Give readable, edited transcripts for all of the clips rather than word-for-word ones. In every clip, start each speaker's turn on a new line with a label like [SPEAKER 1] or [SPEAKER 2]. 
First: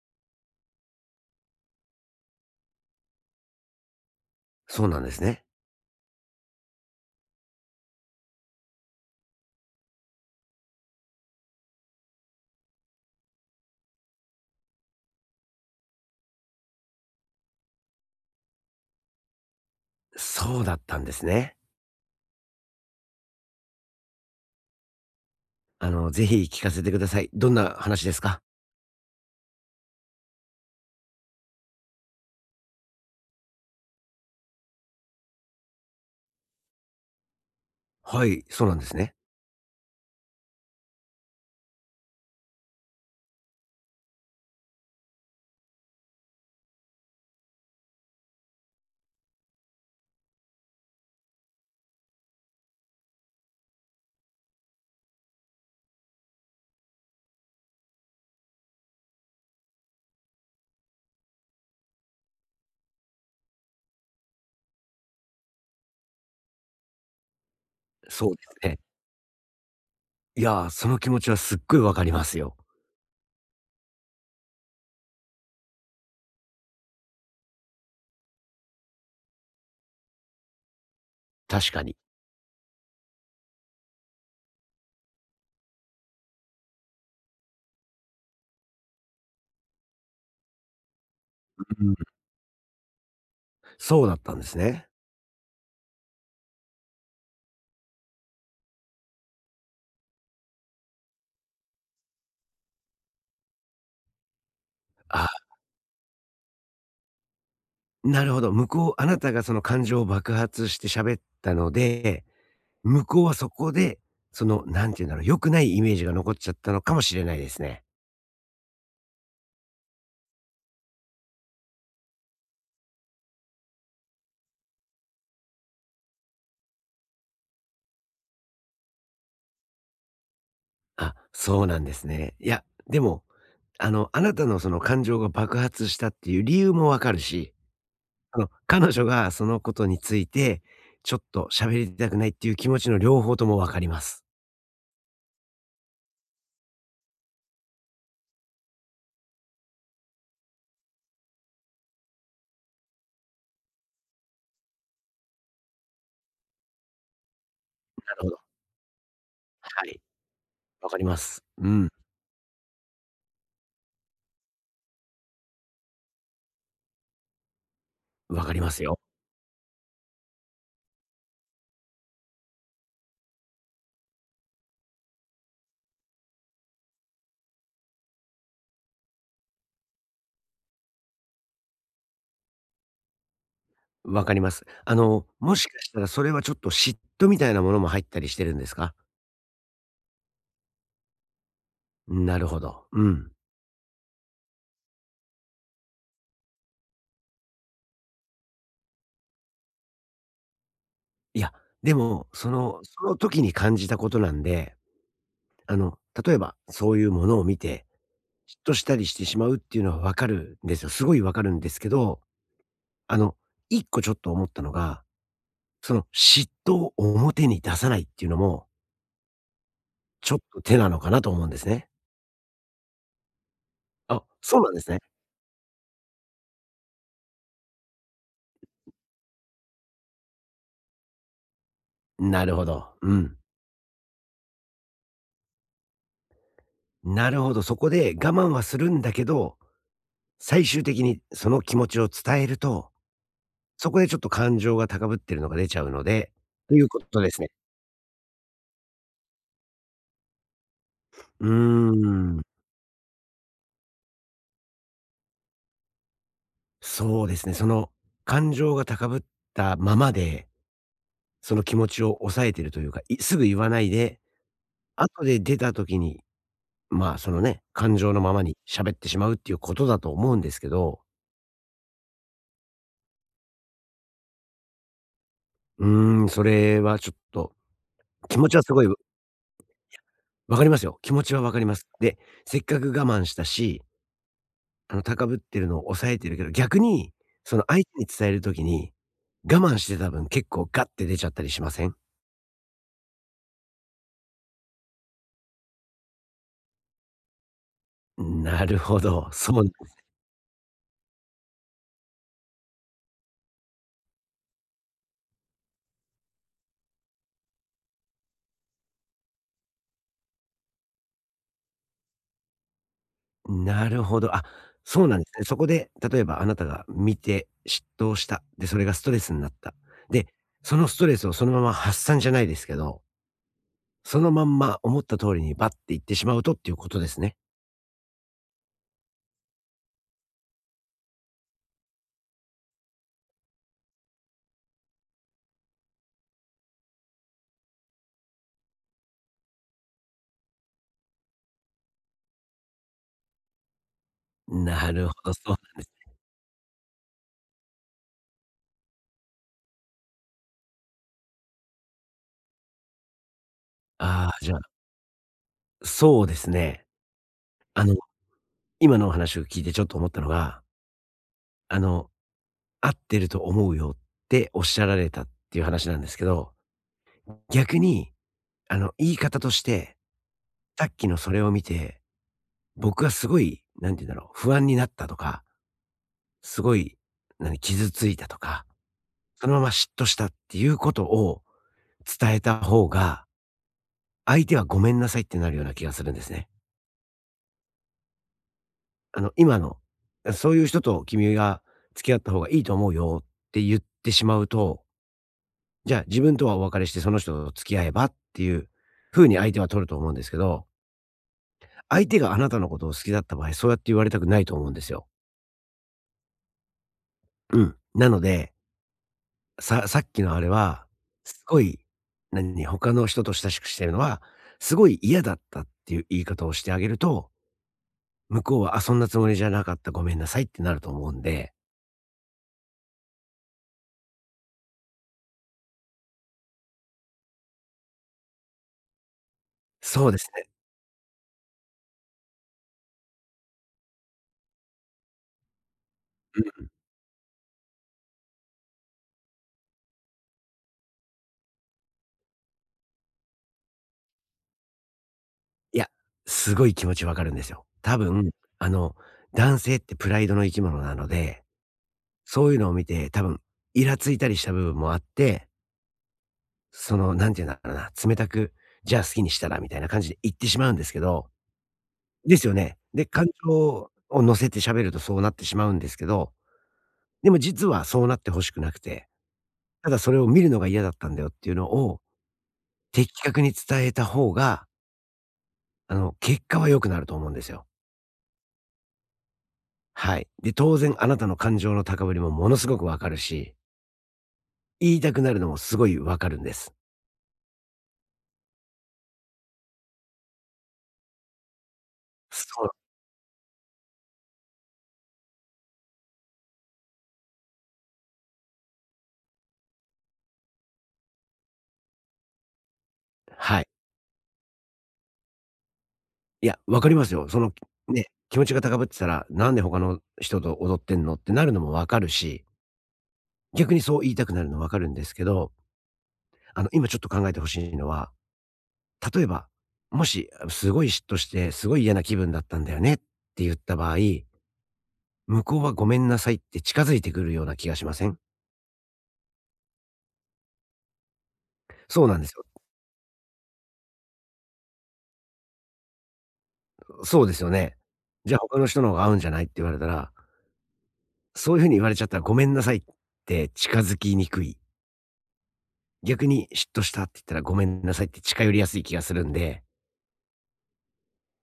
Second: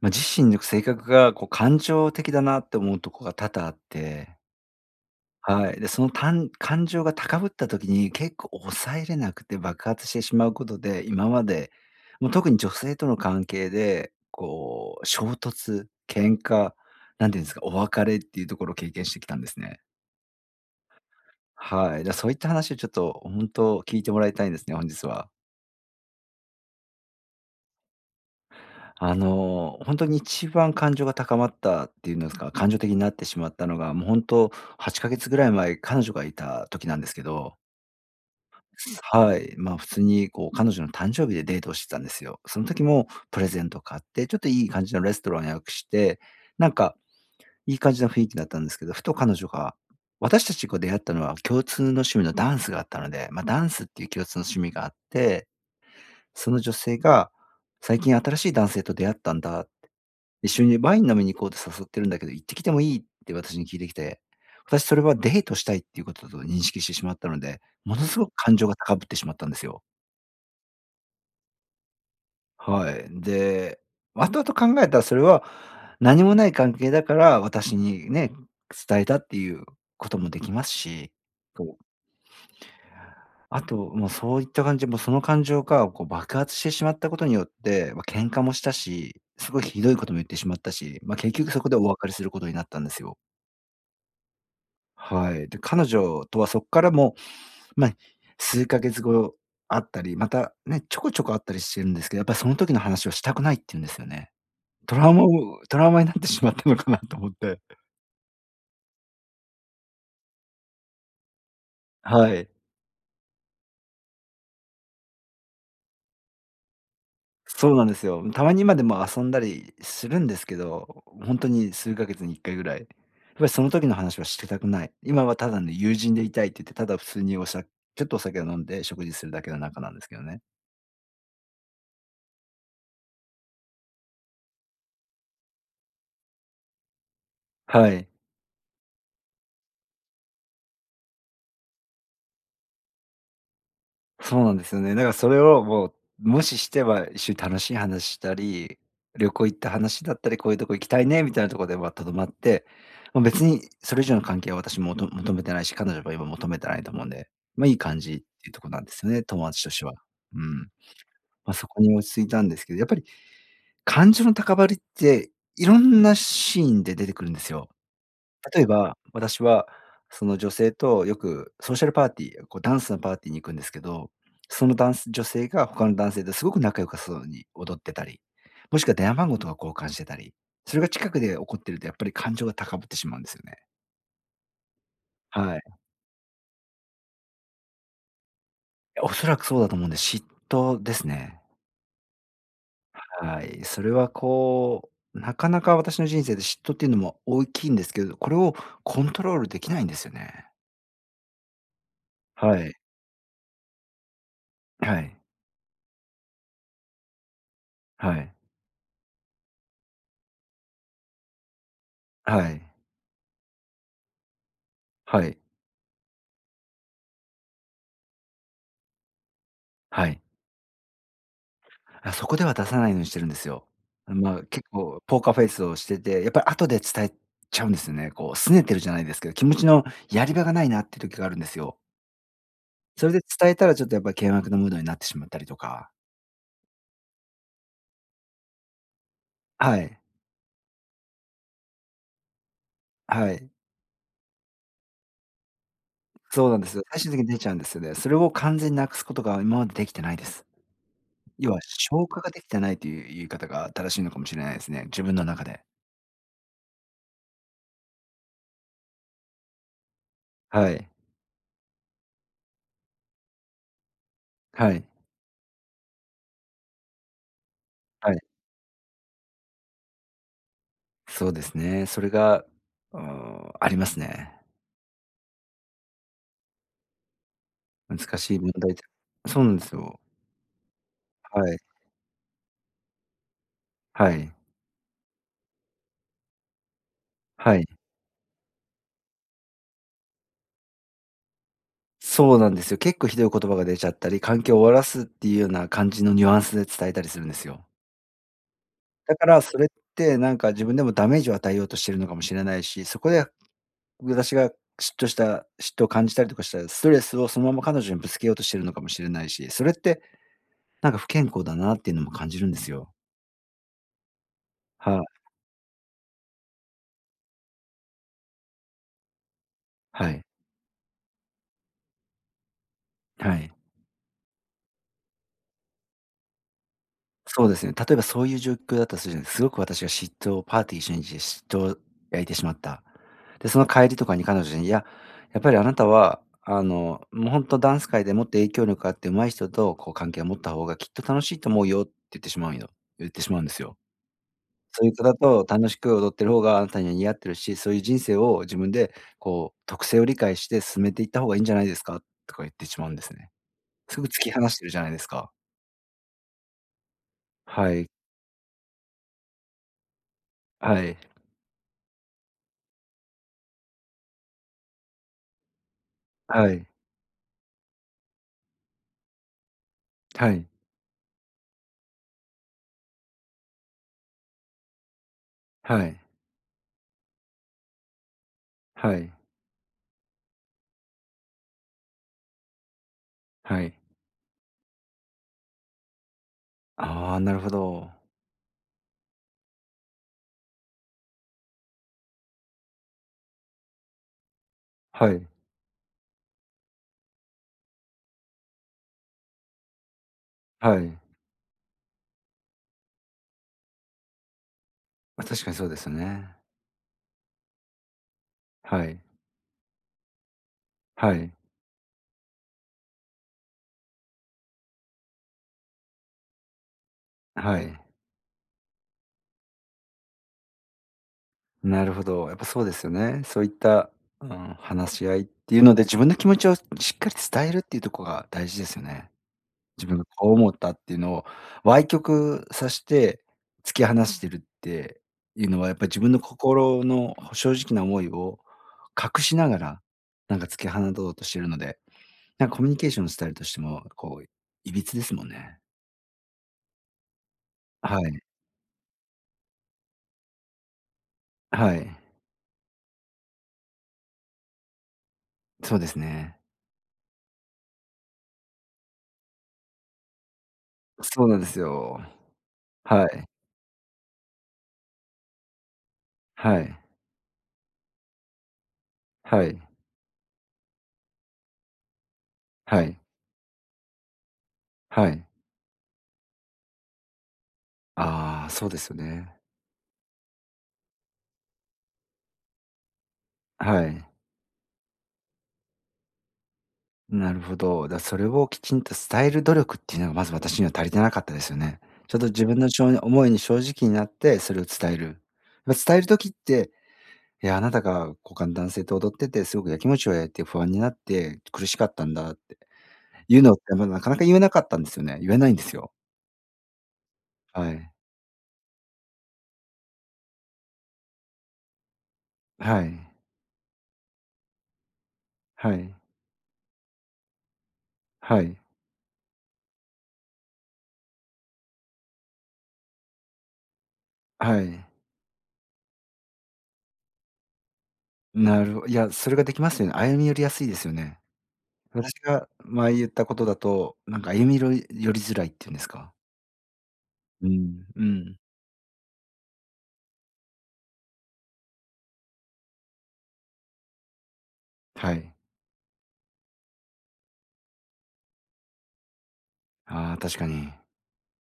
[SPEAKER 1] まあ、自身の性格がこう感情的だなって思うとこが多々あって、
[SPEAKER 2] そうなんですね。
[SPEAKER 1] はい。で、その感情が高ぶった時に結構抑えれなくて爆発してしまうことで、今まで、もう特に女性との関係で、こう衝突、喧嘩、なんていうんですか、お別れっていうところを経験してきたんですね。
[SPEAKER 2] そうだったんですね。
[SPEAKER 1] はい。そういった話をちょっと本当聞いてもらいたいんですね、本日は。
[SPEAKER 2] ぜひ聞かせてください。どんな話ですか？
[SPEAKER 1] ほんに一番感情が高まったっていうんですか、感情的になってしまったのが、もう本当と8か月ぐらい前、彼女がいた時なんですけど、
[SPEAKER 2] はい、そうなんですね。
[SPEAKER 1] はい、まあ、普通にこう彼女の誕生日でデートをしてたんですよ。その時もプレゼント買って、ちょっといい感じのレストランを予約して、なんかいい感じの雰囲気だったんですけど、ふと彼女が、私たちが出会ったのは共通の趣味のダンスがあったので、まあ、ダンスっていう共通の趣味があって、その女性が「最近新しい男性と出会ったんだ」っ一緒にワイン飲みに行こうって誘ってるんだけど、行ってきてもいいって私に聞いてきて、私それはデートしたいっていうことだと認識してしまったので、ものすご
[SPEAKER 2] そ
[SPEAKER 1] く
[SPEAKER 2] うで
[SPEAKER 1] 感情
[SPEAKER 2] す
[SPEAKER 1] が
[SPEAKER 2] ね。
[SPEAKER 1] 高ぶってしまったんですよ。
[SPEAKER 2] いやー、その気持ちはすっごいわかりますよ。
[SPEAKER 1] はい。で、後々考えたらそれは何もない関係だから、私にね、伝えたっていうこともできますし、
[SPEAKER 2] 確
[SPEAKER 1] こ
[SPEAKER 2] か
[SPEAKER 1] う、
[SPEAKER 2] に。
[SPEAKER 1] あと、もうそういった感じで、もうその感情がこう爆発してしまったことによって、まあ、喧嘩もしたし、すごいひどいことも言ってしまったし、まあ、結局そこで
[SPEAKER 2] う
[SPEAKER 1] お
[SPEAKER 2] ん、
[SPEAKER 1] 別れすることになったんですよ。
[SPEAKER 2] そうだったんですね。
[SPEAKER 1] はい。で、彼女とはそこからもまあ、数ヶ月後あったり、またね、ちょこちょこあったりしてるんですけど、やっぱりその時の話をしたくないって言うんですよね。トラウマを
[SPEAKER 2] あ、
[SPEAKER 1] トラウマになってしまったのかなと思って。
[SPEAKER 2] なるほど。向こうあなたがその感情を爆発して喋ったので、
[SPEAKER 1] はい。
[SPEAKER 2] 向こうはそこで、その、なんていうんだろう、良くないイメージが残っちゃったのかもしれないです
[SPEAKER 1] そう
[SPEAKER 2] ね。
[SPEAKER 1] なんですよ。たまに今でも遊んだりするんですけど、ほんとに数ヶ月に1回ぐらい。やっぱりその時の話はしてたくない。今はただの友人でいたいって言って、ただ普通にちょっとお酒を飲んで食事するだけの仲なんですけどね。
[SPEAKER 2] あ、そうなんですね。いや、でも、あなたのその感情が爆発したっていう理由もわかるし
[SPEAKER 1] はい。
[SPEAKER 2] 彼女がそのことについて、ちょっと喋りたくないっていう気持ちの両方ともわかります。
[SPEAKER 1] そうなんですよね。だからそれをもう無視しては、一緒に楽しい話したり、旅行行った話だったり、こういうとこ行きたいねみたいなところではとどまって、ま、別にそれ以上の関係は私もと求めてないし、彼女も今求めてないと思うんで、ま、いい感
[SPEAKER 2] な
[SPEAKER 1] じっ
[SPEAKER 2] る
[SPEAKER 1] て
[SPEAKER 2] ほど。
[SPEAKER 1] いうとこなんですよね、友達とし
[SPEAKER 2] は
[SPEAKER 1] ては。
[SPEAKER 2] い、
[SPEAKER 1] うん。
[SPEAKER 2] わかります。
[SPEAKER 1] まあ、そ
[SPEAKER 2] う
[SPEAKER 1] こ
[SPEAKER 2] ん、
[SPEAKER 1] に落ち着いたんですけど、やっぱり感情の高ぶりって、いろんなシーンで出てくるんですよ。
[SPEAKER 2] わかり
[SPEAKER 1] 例え
[SPEAKER 2] ます
[SPEAKER 1] ば、
[SPEAKER 2] よ。
[SPEAKER 1] 私は、その女性とよくソーシャルパーティー、こうダンスのパーティーに行くんですけど、そのダンス女性が他の男性とすごく仲良かそうに踊ってたり、もしくは電話番号とか交換してたり、それが近くで起こってるとやっぱり感情が高ぶってしまうんですよね。
[SPEAKER 2] わかります。も
[SPEAKER 1] はい。
[SPEAKER 2] しかしたらそれはちょっと嫉妬みたいなものも入ったりしてるんですか？
[SPEAKER 1] おそらくそうだと思うんで、嫉妬ですね。
[SPEAKER 2] なるほど。うん。
[SPEAKER 1] はい。それはこう、なかなか私の人生で嫉妬っていうのも大きいんですけど、これをコントロールできないんですよね。
[SPEAKER 2] いや、でも、そ
[SPEAKER 1] はい。
[SPEAKER 2] のその時に感じたことなんで、
[SPEAKER 1] はい。
[SPEAKER 2] あの、例えばそういうものを見て、
[SPEAKER 1] はい。
[SPEAKER 2] 嫉妬したりしてしまうっていうのはわかるんですよ。すごいわかるんですけど、
[SPEAKER 1] はい。
[SPEAKER 2] あの、一個ちょっと思ったのが
[SPEAKER 1] はい。
[SPEAKER 2] その嫉妬を表に出さないっていうのも、
[SPEAKER 1] はい。
[SPEAKER 2] ちょっと手なのかなと思うんですね。
[SPEAKER 1] あ、そこでは出さないようにしてるんですよ。
[SPEAKER 2] あ、
[SPEAKER 1] まあ、
[SPEAKER 2] そう
[SPEAKER 1] 結
[SPEAKER 2] なんですね。
[SPEAKER 1] 構ポーカーフェイスをしてて、やっぱり後で伝えちゃうんですよね。こう拗ねてるじゃないですけど、気持ちのやり場がないなっていう時があるんですよ。
[SPEAKER 2] なるほど。
[SPEAKER 1] そ
[SPEAKER 2] う
[SPEAKER 1] れで
[SPEAKER 2] ん。
[SPEAKER 1] 伝えたらちょっとやっぱり険悪なムードになってしまったりとか。
[SPEAKER 2] なるほど、そこで我慢はするんだけど、
[SPEAKER 1] はい。
[SPEAKER 2] 最終的にその気持ちを伝えると、
[SPEAKER 1] はい。
[SPEAKER 2] そこでちょっと感情が高ぶってるのが出ちゃうので、
[SPEAKER 1] そうなんで
[SPEAKER 2] と
[SPEAKER 1] す
[SPEAKER 2] い
[SPEAKER 1] よ。
[SPEAKER 2] うこ
[SPEAKER 1] 最終
[SPEAKER 2] と
[SPEAKER 1] 的に
[SPEAKER 2] で
[SPEAKER 1] 出
[SPEAKER 2] すね。
[SPEAKER 1] ちゃうんですよね。それを完全になくすことが今までできてないです。
[SPEAKER 2] うー
[SPEAKER 1] 要は消化が
[SPEAKER 2] ん、
[SPEAKER 1] できてないという言い方が正しいのかもしれないですね。自分の中で。
[SPEAKER 2] そうですね。その感情が高ぶったままで、
[SPEAKER 1] はい。
[SPEAKER 2] その気持ちを抑えてるというか、いすぐ言わないで、
[SPEAKER 1] はい。
[SPEAKER 2] 後で出た時にまあ、そのね、感情
[SPEAKER 1] はい。
[SPEAKER 2] のままに喋ってしまうっていうことだと思うんですけど、
[SPEAKER 1] そうですね。それが、うん、ありますね。
[SPEAKER 2] うーん、それはちょっと、
[SPEAKER 1] 難し
[SPEAKER 2] 気
[SPEAKER 1] い
[SPEAKER 2] 持
[SPEAKER 1] 問
[SPEAKER 2] ちはす
[SPEAKER 1] 題
[SPEAKER 2] ご
[SPEAKER 1] で
[SPEAKER 2] い
[SPEAKER 1] そうなんですよ。
[SPEAKER 2] わかりますよ。気持ち
[SPEAKER 1] は
[SPEAKER 2] はわか
[SPEAKER 1] い。
[SPEAKER 2] ります。で、せっかく我慢したし、
[SPEAKER 1] はい。
[SPEAKER 2] 高ぶってるのを抑えてるけど、逆に、そ
[SPEAKER 1] は
[SPEAKER 2] の
[SPEAKER 1] い。
[SPEAKER 2] 相手に伝えるときに、我慢してた分結構ガッて出ちゃったりしません？
[SPEAKER 1] そうなんですよ。結構ひどい言葉が出ちゃったり、環境を終わらすっていうような感じのニュアンスで伝えたりするんですよ。
[SPEAKER 2] なるほ
[SPEAKER 1] だか
[SPEAKER 2] ど、
[SPEAKER 1] らそ
[SPEAKER 2] そ
[SPEAKER 1] れっ
[SPEAKER 2] う、
[SPEAKER 1] てなんか自分でもダメージを与えようとしてるのかもしれないし、そこで私が嫉妬を感じたりとかしたら、ストレスをそのまま彼女にぶつけようとしてるのかもしれないし、それってなんか不健康だなっていうのも感じるんですよ。
[SPEAKER 2] なるほど。あ、
[SPEAKER 1] は
[SPEAKER 2] そうな
[SPEAKER 1] い。
[SPEAKER 2] んですね。そこで、例えばあなたが見て嫉妬をした。で、それがストレスになった。
[SPEAKER 1] はい。
[SPEAKER 2] で、そのストレスをそのまま発散じゃないですけど
[SPEAKER 1] はい。
[SPEAKER 2] そのまんま思った通りにバッて行ってしまうとっていうことですね。
[SPEAKER 1] そうですね。例えばそういう状況だったとするじゃないですかすごく私が嫉妬をパーティー一緒にして嫉妬を焼いてしまった。で、その帰りとかに彼女に、いや、やっぱりあなたは、あの、もう本当ダンス界でもっと影響力があって上手い人とこう関係を持った方がきっと楽しいと思うよって言ってしまうんですよ。そうい
[SPEAKER 2] な
[SPEAKER 1] う方
[SPEAKER 2] る
[SPEAKER 1] だ
[SPEAKER 2] ほど、そ
[SPEAKER 1] と
[SPEAKER 2] う
[SPEAKER 1] 楽
[SPEAKER 2] な
[SPEAKER 1] し
[SPEAKER 2] んです。
[SPEAKER 1] く踊ってる方があなたには似合ってるし、そういう人生を自分でこう特性を理解して進めていった方がいいんじゃないですかとか言ってしまうんですね。すぐ突
[SPEAKER 2] あ
[SPEAKER 1] き
[SPEAKER 2] あ、
[SPEAKER 1] 放
[SPEAKER 2] じゃ
[SPEAKER 1] し
[SPEAKER 2] あ、
[SPEAKER 1] てるじゃないですか。
[SPEAKER 2] そうですね。
[SPEAKER 1] は
[SPEAKER 2] あ
[SPEAKER 1] い。
[SPEAKER 2] の、今のお話を聞いてちょっと思ったのが、
[SPEAKER 1] はい。
[SPEAKER 2] あの、合ってると思うよっておっしゃられたっていう話なんですけど、
[SPEAKER 1] はい。
[SPEAKER 2] 逆に、あの、言い方として、
[SPEAKER 1] はい。
[SPEAKER 2] さっきのそれを見て、僕はすごい、なんて言うんだろう、不安になったとか、
[SPEAKER 1] はい。
[SPEAKER 2] すごい、何、傷ついたとか、
[SPEAKER 1] はい。
[SPEAKER 2] そのまま嫉妬したっていうことを伝えた方が
[SPEAKER 1] はい。
[SPEAKER 2] 相手はごめんなさいってなるような気がするんですね。
[SPEAKER 1] ああ、なるほど。
[SPEAKER 2] あの、今の、そういう人と君が付き合った方がいいと思うよって言ってしまうと、
[SPEAKER 1] はい。
[SPEAKER 2] じゃあ自分とはお別れしてその人と付き合えばっていう風に相手は取ると思うんですけど、
[SPEAKER 1] はい。
[SPEAKER 2] 相手があなたのことを好きだった場合、そうやって言われたくないと思うんですよ。
[SPEAKER 1] ま、確かにそうですよね。
[SPEAKER 2] うん。なので、
[SPEAKER 1] はい。
[SPEAKER 2] さっきのあれは、
[SPEAKER 1] はい。
[SPEAKER 2] すごい、何、他の人と親しくしてるのは、すごい嫌だったっていう言い方をしてあげると、
[SPEAKER 1] はい。
[SPEAKER 2] 向こうは、あ、そんなつもりじゃなかった、ごめんなさいってなると思うんで。
[SPEAKER 1] なるほど。やっぱそうですよね。そういった、うん、話し合いっていうので、自分の気持ちをしっかり伝えるっていうとこが大事ですよね。自分が
[SPEAKER 2] そうで
[SPEAKER 1] こ
[SPEAKER 2] す
[SPEAKER 1] う
[SPEAKER 2] ね。
[SPEAKER 1] 思ったっていうのを、歪曲さして、突き放してるっていうのは、やっぱり自分の
[SPEAKER 2] うん。
[SPEAKER 1] 心の正直な思いを隠しながら、なんか突き放とうとしてるのでなんかコミュニケーションのスタイルとしても、こう、歪ですもんね。
[SPEAKER 2] いや、すごい気持ちわかるんですよ。多
[SPEAKER 1] はい。
[SPEAKER 2] 分、あの、男性ってプライドの生き物なので、
[SPEAKER 1] はい。
[SPEAKER 2] そういうのを見て多分イラついたりした部分もあって、
[SPEAKER 1] そうですね。
[SPEAKER 2] その、なんて言うんだろうな、冷たく、じゃあ好きにしたらみたいな感じで言ってしまうんですけ
[SPEAKER 1] そ
[SPEAKER 2] ど
[SPEAKER 1] うなんですよ。
[SPEAKER 2] ですよね。で、
[SPEAKER 1] は
[SPEAKER 2] 感
[SPEAKER 1] い。
[SPEAKER 2] 情を乗せて喋るとそうなってしまうんですけど、
[SPEAKER 1] はい。
[SPEAKER 2] でも実はそうなって欲しくなくて、
[SPEAKER 1] はい。
[SPEAKER 2] ただそれを見るのが嫌だったんだよっていうのを
[SPEAKER 1] はい。
[SPEAKER 2] 的確に伝えた方が、
[SPEAKER 1] はい。
[SPEAKER 2] あの、結果は良くなると思うんですよ。
[SPEAKER 1] ああ、そうですよね。
[SPEAKER 2] はい。で、当然あなたの感情の高ぶりもものすごくわかるし、
[SPEAKER 1] はい。
[SPEAKER 2] 言いたくなるのもすごいわかるんです。
[SPEAKER 1] なるほど。それをきちんと伝える努力っていうのがまず私には足りてなかったですよね。ちょっと自分
[SPEAKER 2] そう
[SPEAKER 1] のしょう思いに正直になってそれを伝える。ま、伝える時って、いや、あなたが股間男性と踊っててすごくやきもちを焼いて不安になって苦しかったんだ言うのっ
[SPEAKER 2] はい。
[SPEAKER 1] て、ま、なかなか言えなかったんですよね。言えないんですよ。
[SPEAKER 2] いや、わかりますよ。その、
[SPEAKER 1] はい。
[SPEAKER 2] ね、気持ちが高ぶってたら、なんで他の人と踊ってんのってなるのもわかるし、
[SPEAKER 1] はい。
[SPEAKER 2] 逆にそう言いたくなるのわかるんですけど、
[SPEAKER 1] はい。
[SPEAKER 2] 今ちょっと考えてほしいのは、
[SPEAKER 1] はい。
[SPEAKER 2] 例えば、もし、すごい嫉妬して、すごい嫌な気分だったんだよねって言った場合、
[SPEAKER 1] はい。
[SPEAKER 2] 向こうはごめんなさいって近づいてくるような気がしません
[SPEAKER 1] なるほいや、それができますよね。歩み寄りやすいですよね。
[SPEAKER 2] そう
[SPEAKER 1] 私
[SPEAKER 2] なんですよ。
[SPEAKER 1] が前言ったことだと、なんか歩みろい寄りづらいっていうんですか。
[SPEAKER 2] そうです
[SPEAKER 1] う
[SPEAKER 2] よね。
[SPEAKER 1] ん、う
[SPEAKER 2] じゃ
[SPEAKER 1] ん。
[SPEAKER 2] あ他の人の方が合うんじゃないって言われたら、そういう風に言われちゃったらごめんなさいって近づきにくい。
[SPEAKER 1] はい。
[SPEAKER 2] 逆に嫉妬したって言ったらごめんなさいって近寄りやすい気がするんで、
[SPEAKER 1] ああ、確かに。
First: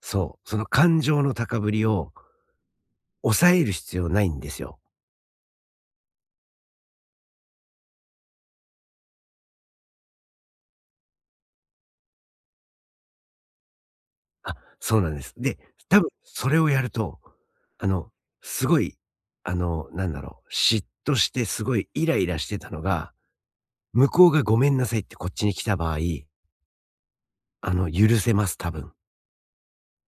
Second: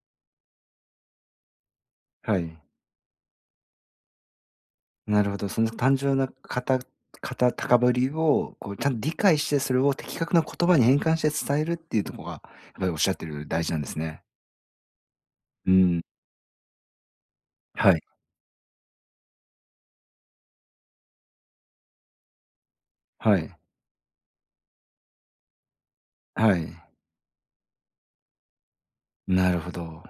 [SPEAKER 2] そう、その感情の高ぶりを
[SPEAKER 1] はい。
[SPEAKER 2] 抑える必要ないんですよ。
[SPEAKER 1] なるほど、その単純なかた高ぶりを、こうちゃんと理解して、それを的確な言葉に変換して伝えるっていうとこが、やっぱりおっしゃってるより大事なんですね。
[SPEAKER 2] あ、そうなんです。で、
[SPEAKER 1] う
[SPEAKER 2] 多
[SPEAKER 1] ん。
[SPEAKER 2] 分それをやると、あ
[SPEAKER 1] はい。
[SPEAKER 2] の、すごい、あの、なんだろう、嫉妬してすごいイライラしてたのが、
[SPEAKER 1] はい。
[SPEAKER 2] 向こうがごめんなさいってこっちに来た場合、
[SPEAKER 1] はい。
[SPEAKER 2] あの、許せます、多分。
[SPEAKER 1] なるほど。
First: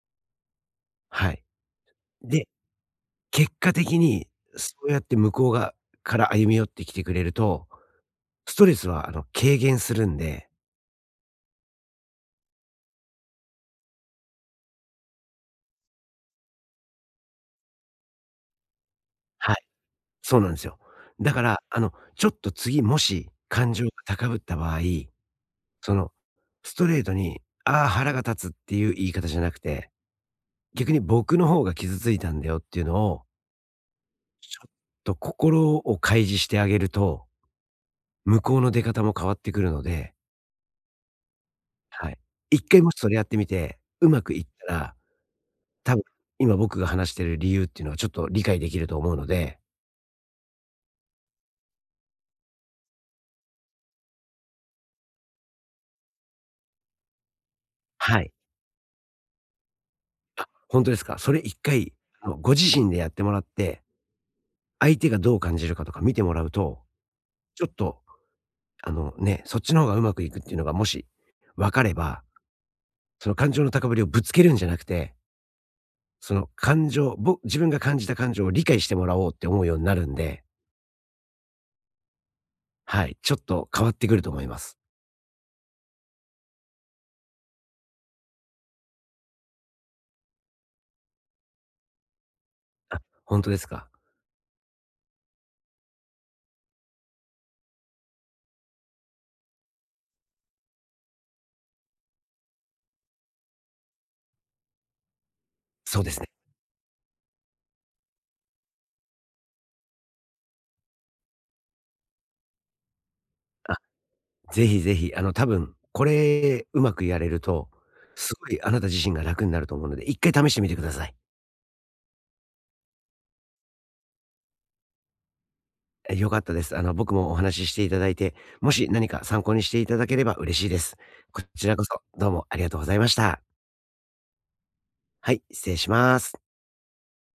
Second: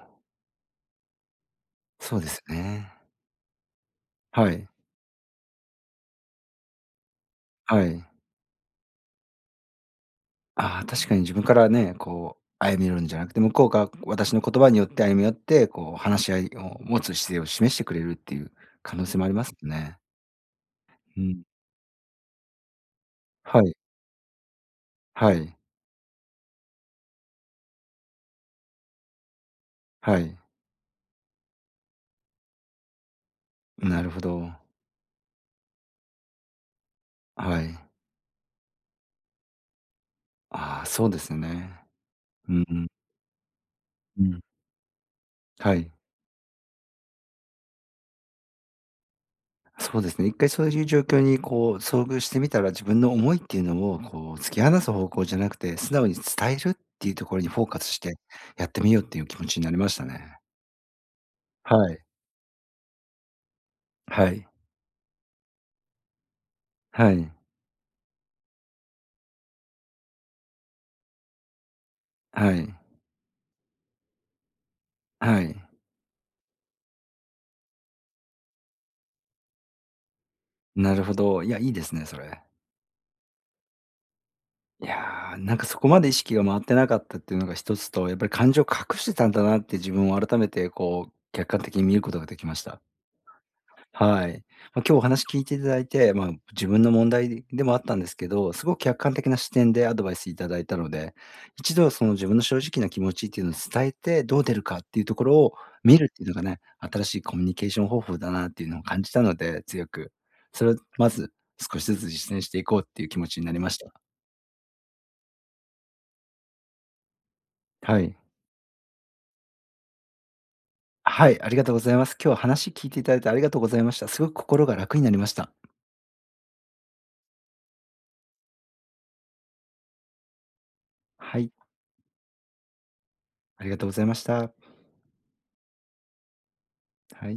[SPEAKER 2] はい。
[SPEAKER 1] そうです
[SPEAKER 2] で
[SPEAKER 1] ね。
[SPEAKER 2] 結果的に、
[SPEAKER 1] はい。
[SPEAKER 2] そうやって向こうがから歩み寄ってきてくれると、
[SPEAKER 1] はい。
[SPEAKER 2] ストレスはあの、軽減するんで
[SPEAKER 1] ああ、確かに自分からね、こう歩み寄るんじゃなくて、向こうが私の言葉によって歩み寄って、こう話し合いを持つ姿勢を示してくれるっていう可能性もあります
[SPEAKER 2] はい、
[SPEAKER 1] よね。
[SPEAKER 2] そうなんですよ。
[SPEAKER 1] う
[SPEAKER 2] だか
[SPEAKER 1] ん。
[SPEAKER 2] ら、ちょっと次もし
[SPEAKER 1] は
[SPEAKER 2] 感
[SPEAKER 1] い。
[SPEAKER 2] 情が高ぶった場合、
[SPEAKER 1] はい。
[SPEAKER 2] その、ストレートに、「ああ、腹が立つ」っていう言い方じゃなくて、
[SPEAKER 1] はい。
[SPEAKER 2] 逆に「僕の方が傷ついたんだよ」っていうのを、
[SPEAKER 1] なるほど。
[SPEAKER 2] ちょっと心を開示してあげると、
[SPEAKER 1] はい。
[SPEAKER 2] 向こうの出方も変わってくるので、
[SPEAKER 1] ああ、そうですね。
[SPEAKER 2] はい。
[SPEAKER 1] うん
[SPEAKER 2] 一
[SPEAKER 1] う
[SPEAKER 2] 回
[SPEAKER 1] ん。
[SPEAKER 2] もしそれやってみて、うま
[SPEAKER 1] う
[SPEAKER 2] く
[SPEAKER 1] ん。
[SPEAKER 2] いったら
[SPEAKER 1] はい。
[SPEAKER 2] 多分、今僕が話してる理由っていうのはちょっと理解できると思うので
[SPEAKER 1] そうですね。一回そういう状況にこう遭遇してみたら、自分の思いっていうのをこう突き放す方向じゃなくて、素直に伝えるっていうところにフォーカスして
[SPEAKER 2] はい。
[SPEAKER 1] やってみようっていう気持ちになりましたね。
[SPEAKER 2] ほんとですか。それ1
[SPEAKER 1] は
[SPEAKER 2] 回、
[SPEAKER 1] い。
[SPEAKER 2] ご自身でやってもらって、
[SPEAKER 1] はい。
[SPEAKER 2] 相手がどう感じるかとか見てもらうと、
[SPEAKER 1] はい。
[SPEAKER 2] ちょっと、ね、そっちの方がうまくいくっていうのがもし分かれば、
[SPEAKER 1] はい。
[SPEAKER 2] その感情の高ぶりをぶつけるんじゃなくて、
[SPEAKER 1] はい。
[SPEAKER 2] その感情ぼ自分が感じた感情を理解してもらおうって思うようになるんで、
[SPEAKER 1] なるほど。いや、いいですね、それ。
[SPEAKER 2] はい、ちょっと変わってくると思います。
[SPEAKER 1] いやー、なんかそこまで意識が回ってなかったっていうのが一つと、やっぱり感情を隠してたんだなって自分を改めてこう客観的に見ることができました。
[SPEAKER 2] あ、ほんとですか。
[SPEAKER 1] はい。まあ、今日お話聞いていただいて、まあ、自分の問題でもあったんですけど、すごく客観的な視点でアドバイスいただいたので、一度その自分の正直な気持ちっていうのを伝えて、どう出るかっていうところを見
[SPEAKER 2] そう
[SPEAKER 1] る
[SPEAKER 2] で
[SPEAKER 1] っ
[SPEAKER 2] す
[SPEAKER 1] て
[SPEAKER 2] ね。
[SPEAKER 1] いうのがね、新しいコミュニケーション方法だなっていうのを感じたので、強く。それをまず少しずつ実践していこうっていう気持ちになりました。
[SPEAKER 2] ぜひぜひ、多分、これうまくやれると、
[SPEAKER 1] はい。
[SPEAKER 2] すごいあなた自身が楽になると思うので、一回試してみてください。
[SPEAKER 1] はい、ありがとうございます。今日は話聞いていただいてありがとうございました。すごく心が楽になりました。
[SPEAKER 2] え、良かったです。僕もお話ししていただいて、もし何か参考にしていただければ嬉しいです。
[SPEAKER 1] は
[SPEAKER 2] こ
[SPEAKER 1] い、
[SPEAKER 2] ちらこそ、どうもありがとうございました。
[SPEAKER 1] ありがとうございました。
[SPEAKER 2] はい、失礼します。
[SPEAKER 1] はい。